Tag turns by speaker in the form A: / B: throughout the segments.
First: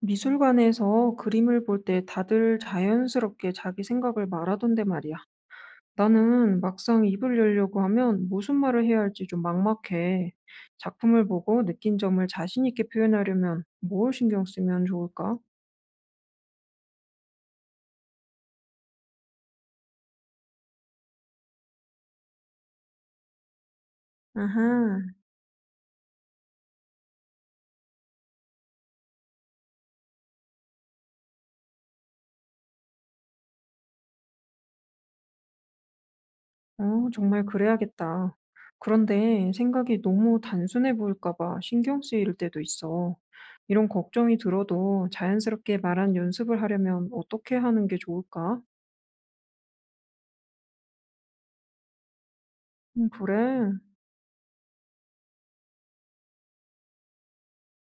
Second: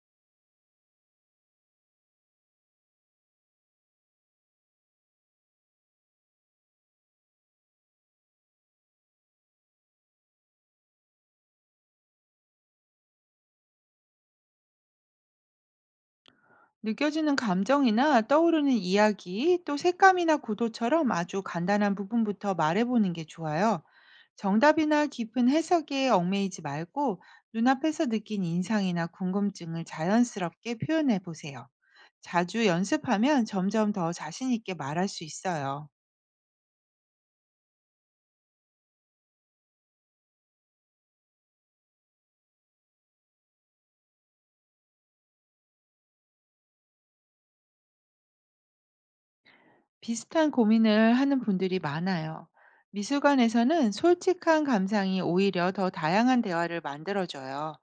A: 미술관에서 그림을 볼 때 다들 자연스럽게 자기 생각을 말하던데 말이야. 나는 막상 입을 열려고 하면 무슨 말을 해야 할지 좀 막막해. 작품을 보고 느낀 점을 자신 있게 표현하려면 뭘 신경 쓰면 좋을까?
B: 느껴지는 감정이나 떠오르는 이야기, 또 색감이나 구도처럼 아주 간단한 부분부터 말해보는 게 좋아요.
A: 아하,
B: 정답이나 깊은 해석에 얽매이지 말고 눈앞에서 느낀 인상이나 궁금증을 자연스럽게 표현해 보세요. 자주 연습하면 점점 더 자신 있게 말할 수 있어요.
A: 정말 그래야겠다. 그런데 생각이 너무 단순해 보일까 봐 신경 쓰일 때도 있어. 이런 걱정이 들어도 자연스럽게 말한 연습을 하려면 어떻게 하는 게 좋을까?
B: 비슷한 고민을 하는 분들이 많아요.
A: 그래.
B: 미술관에서는 솔직한 감상이 오히려 더 다양한 대화를 만들어줘요.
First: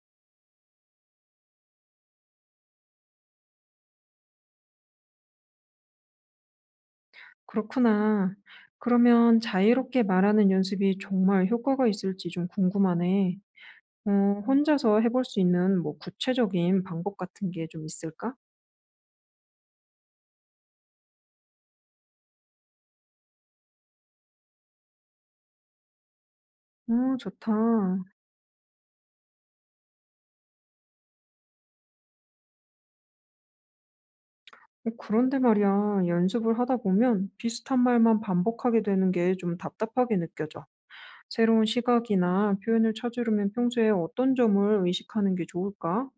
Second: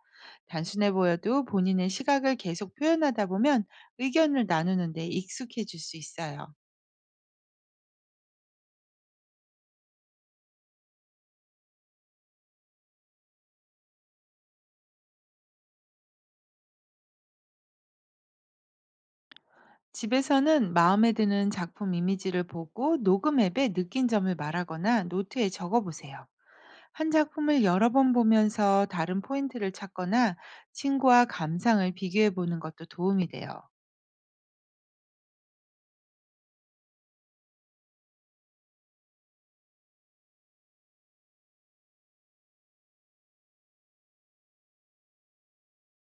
B: 단순해 보여도 본인의 시각을 계속 표현하다 보면 의견을 나누는데 익숙해질 수 있어요.
A: 그렇구나. 그러면 자유롭게 말하는 연습이 정말 효과가 있을지 좀 궁금하네. 어, 혼자서 해볼 수 있는 뭐 구체적인 방법 같은 게 좀 있을까?
B: 집에서는 마음에 드는 작품 이미지를 보고 녹음 앱에 느낀 점을 말하거나 노트에 적어 보세요. 한
A: 어, 좋다.
B: 작품을 여러 번 보면서 다른 포인트를 찾거나 친구와 감상을 비교해 보는 것도 도움이 돼요.
A: 그런데 말이야, 연습을 하다 보면 비슷한 말만 반복하게 되는 게 좀 답답하게 느껴져. 새로운 시각이나 표현을 찾으려면 평소에 어떤 점을 의식하는 게 좋을까?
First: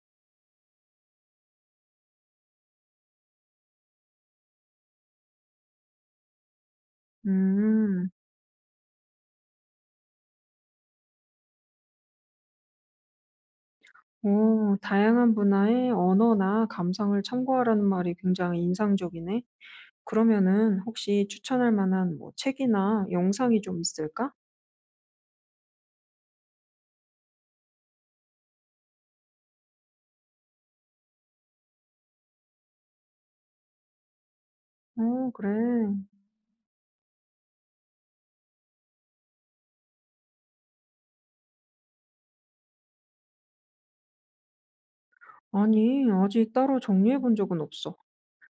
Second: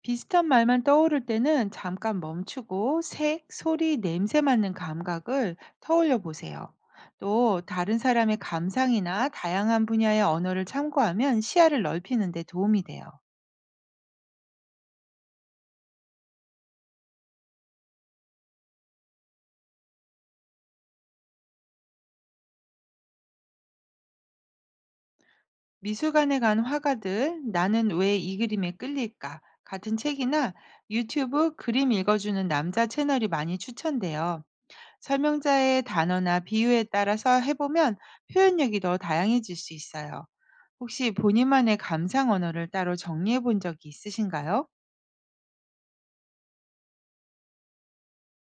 B: 비슷한 말만 떠오를 때는 잠깐 멈추고 색, 소리, 냄새 맡는 감각을 떠올려 보세요. 또 다른
A: 음,
B: 사람의 감상이나 다양한 분야의 언어를 참고하면 시야를 넓히는 데 도움이 돼요.
A: 오, 다양한 문화의 언어나 감상을 참고하라는 말이 굉장히 인상적이네. 그러면은 혹시 추천할 만한 뭐 책이나 영상이 좀 있을까?
B: 미술관에 간 화가들, 나는 왜 이 그림에 끌릴까? 같은 책이나 유튜브 그림 읽어주는 남자 채널이 많이 추천돼요.
A: 어, 그래.
B: 설명자의 단어나 비유에 따라서 해보면 표현력이 더 다양해질 수 있어요. 혹시 본인만의 감상 언어를 따로 정리해 본 적이 있으신가요?
A: 아니, 아직 따로 정리해 본 적은 없어.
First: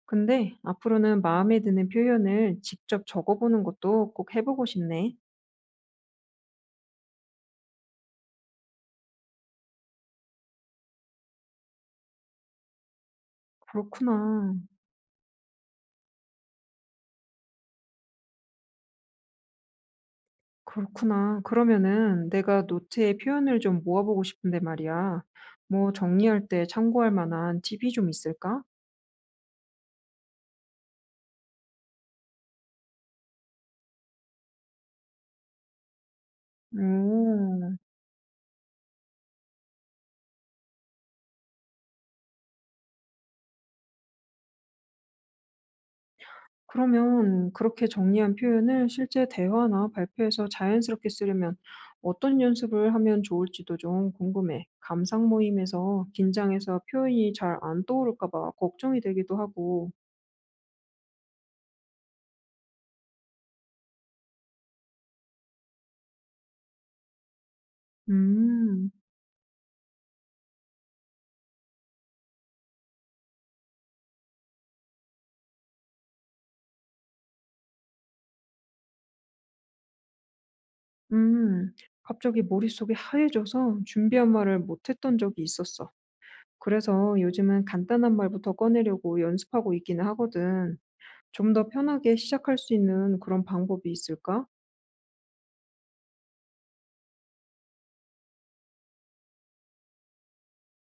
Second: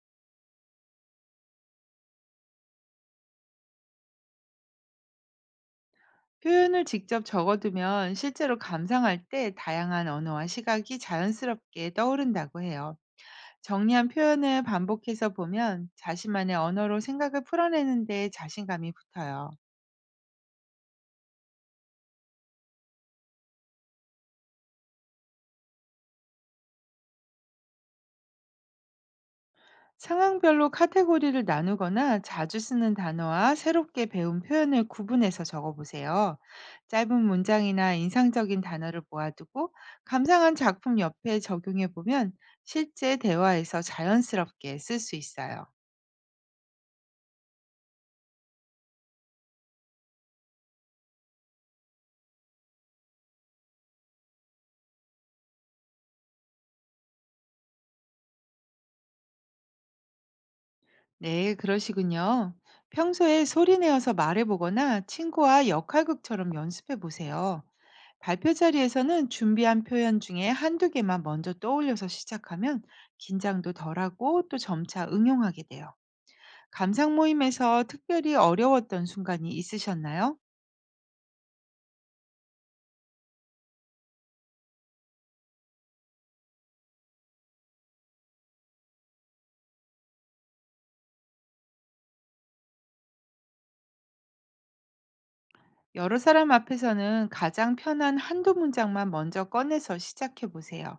A: 근데 앞으로는 마음에 드는 표현을 직접 적어보는 것도 꼭 해보고 싶네.
B: 표현을 직접 적어두면 실제로 감상할 때 다양한 언어와 시각이 자연스럽게 떠오른다고 해요. 정리한
A: 그렇구나.
B: 표현을 반복해서 보면 자신만의 언어로 생각을 풀어내는 데 자신감이 붙어요.
A: 그렇구나. 그러면은 내가 노트에 표현을 좀 모아보고 싶은데 말이야. 뭐 정리할 때 참고할 만한 팁이 좀 있을까?
B: 상황별로 카테고리를 나누거나 자주 쓰는 단어와 새롭게 배운 표현을 구분해서 적어보세요. 짧은
A: 오.
B: 문장이나 인상적인 단어를 모아두고 감상한 작품 옆에 적용해보면 실제 대화에서 자연스럽게 쓸 수 있어요.
A: 그러면 그렇게 정리한 표현을 실제 대화나 발표에서 자연스럽게 쓰려면 어떤 연습을 하면 좋을지도 좀 궁금해. 감상 모임에서 긴장해서 표현이 잘 안 떠오를까 봐 걱정이 되기도 하고.
B: 네, 그러시군요. 평소에 소리 내어서 말해보거나 친구와 역할극처럼 연습해보세요. 발표
A: 음,
B: 자리에서는 준비한 표현 중에 한두 개만 먼저 떠올려서 시작하면 긴장도 덜하고 또 점차 응용하게 돼요. 감상 모임에서 특별히 어려웠던 순간이 있으셨나요?
A: 음. 갑자기 머릿속이 하얘져서 준비한 말을 못했던 적이 있었어. 그래서 요즘은 간단한 말부터 꺼내려고 연습하고 있기는 하거든. 좀 더 편하게 시작할 수 있는 그런 방법이 있을까?
B: 여러 사람 앞에서는 가장 편한 한두 문장만 먼저 꺼내서 시작해 보세요.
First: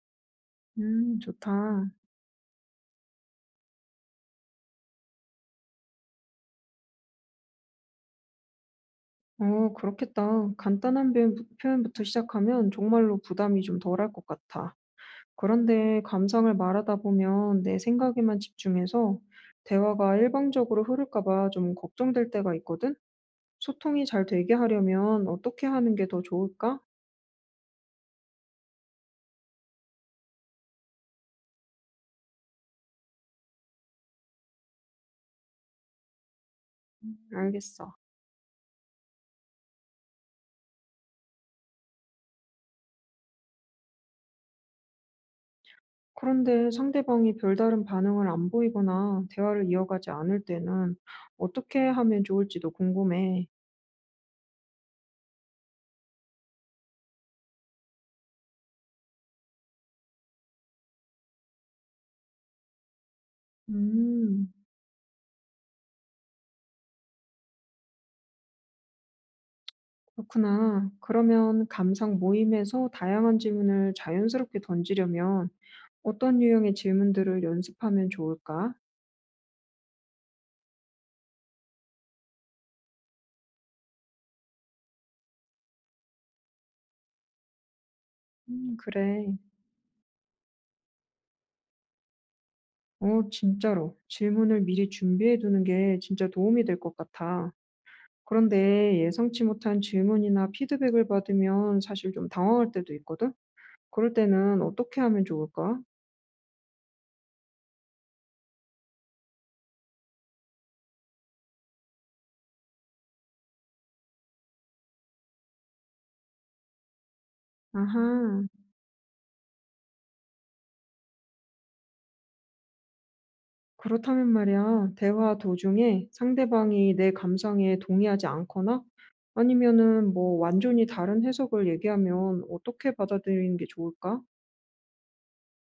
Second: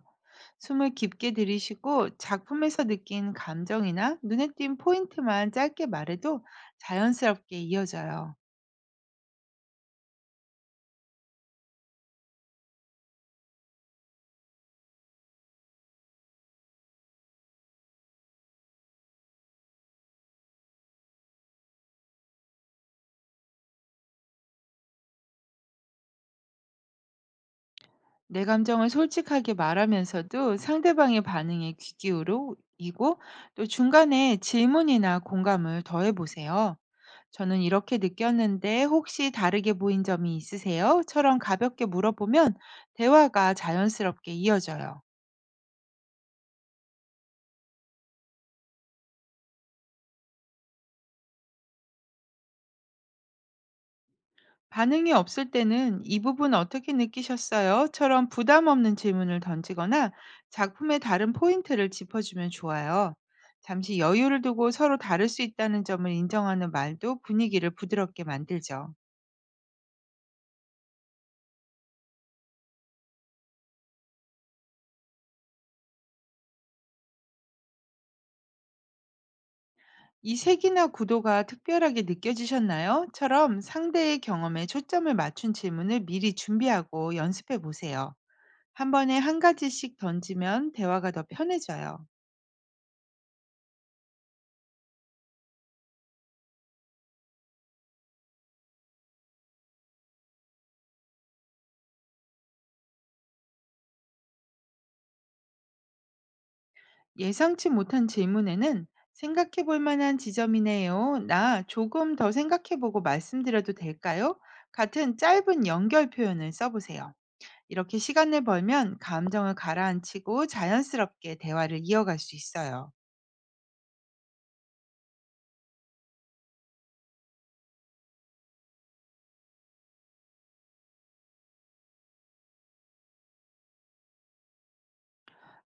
B: 숨을 깊게
A: 좋다.
B: 들이쉬고 작품에서 느낀 감정이나 눈에 띈 포인트만 짧게 말해도 자연스럽게 이어져요.
A: 어 그렇겠다. 간단한 표현부터 시작하면 정말로 부담이 좀 덜할 것 같아. 그런데 감상을 말하다 보면 내 생각에만 집중해서 대화가 일방적으로 흐를까 봐 좀 걱정될 때가 있거든? 소통이 잘 되게 하려면 어떻게 하는 게 더 좋을까?
B: 내 감정을 솔직하게 말하면서도 상대방의 반응에 귀 기울이고 또 중간에 질문이나 공감을 더해 보세요. 저는
A: 알겠어.
B: 이렇게 느꼈는데 혹시 다르게 보인 점이 있으세요? 처럼 가볍게 물어보면 대화가 자연스럽게 이어져요.
A: 그런데 상대방이 별다른 반응을 안 보이거나 대화를 이어가지 않을 때는 어떻게 하면 좋을지도 궁금해.
B: 반응이 없을 때는 "이 부분 어떻게 느끼셨어요?"처럼 부담 없는 질문을 던지거나 작품의 다른 포인트를 짚어주면 좋아요. 잠시 여유를
A: 음.
B: 두고 서로 다를 수 있다는 점을 인정하는 말도 분위기를 부드럽게 만들죠.
A: 그렇구나. 그러면 감상 모임에서 다양한 질문을 자연스럽게 던지려면 어떤 유형의 질문들을 연습하면 좋을까?
B: "이 색이나 구도가 특별하게 느껴지셨나요?"처럼 상대의 경험에 초점을 맞춘 질문을 미리 준비하고 연습해 보세요. 한 번에
A: 그래.
B: 한 가지씩 던지면 대화가 더 편해져요.
A: 어, 진짜로. 질문을 미리 준비해 두는 게 진짜 도움이 될 것 같아. 그런데 예상치 못한 질문이나 피드백을 받으면 사실 좀 당황할 때도 있거든? 그럴 때는 어떻게 하면 좋을까?
B: 예상치 못한 질문에는 생각해 볼 만한 지점이네요. 나 조금 더 생각해 보고 말씀드려도 될까요? 같은 짧은 연결 표현을 써보세요. 이렇게 시간을
A: 아하.
B: 벌면 감정을 가라앉히고 자연스럽게 대화를 이어갈 수 있어요.
A: 그렇다면 말이야, 대화 도중에 상대방이 내 감상에 동의하지 않거나 아니면은 뭐 완전히 다른 해석을 얘기하면 어떻게 받아들이는 게 좋을까?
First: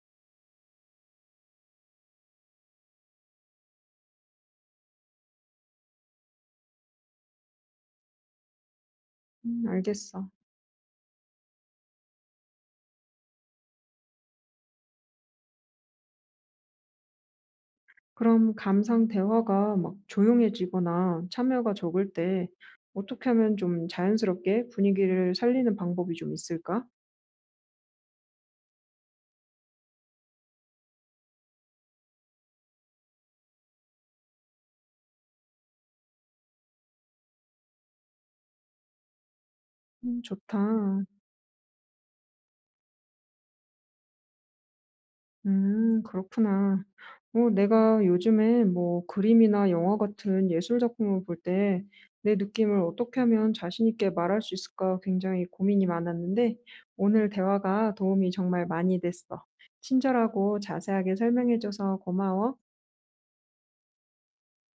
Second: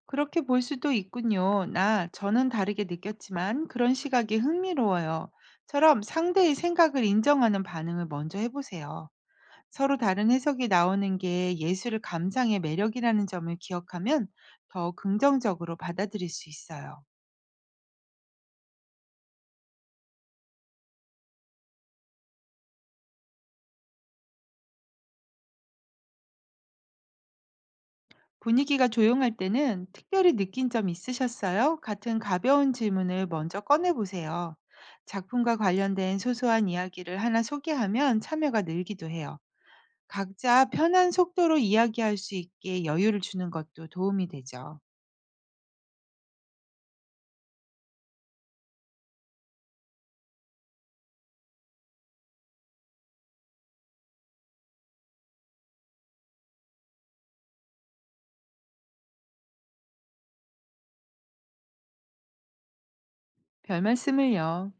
B: 그렇게 볼 수도 있군요. 나 저는 다르게 느꼈지만 그런 시각이 흥미로워요. 처럼 상대의 생각을 인정하는 반응을 먼저 해보세요. 서로
A: 알겠어.
B: 다른 해석이 나오는 게 예술을 감상의 매력이라는 점을 기억하면 더 긍정적으로 받아들일 수 있어요.
A: 그럼 감상 대화가 막 조용해지거나 참여가 적을 때 어떻게 하면 좀 자연스럽게 분위기를 살리는 방법이 좀 있을까?
B: 분위기가 조용할 때는 특별히 느낀 점 있으셨어요? 같은 가벼운 질문을 먼저 꺼내보세요. 작품과 관련된 소소한 이야기를 하나 소개하면 참여가 늘기도 해요. 각자
A: 좋다.
B: 편한 속도로 이야기할 수 있게 여유를 주는 것도 도움이 되죠.
A: 음, 그렇구나. 어 내가 요즘에 뭐 그림이나 영화 같은 예술 작품을 볼 때 내 느낌을 어떻게 하면 자신 있게 말할 수 있을까 굉장히 고민이 많았는데 오늘 대화가 도움이 정말 많이 됐어. 친절하고 자세하게 설명해 줘서 고마워.
B: 별 말씀을요.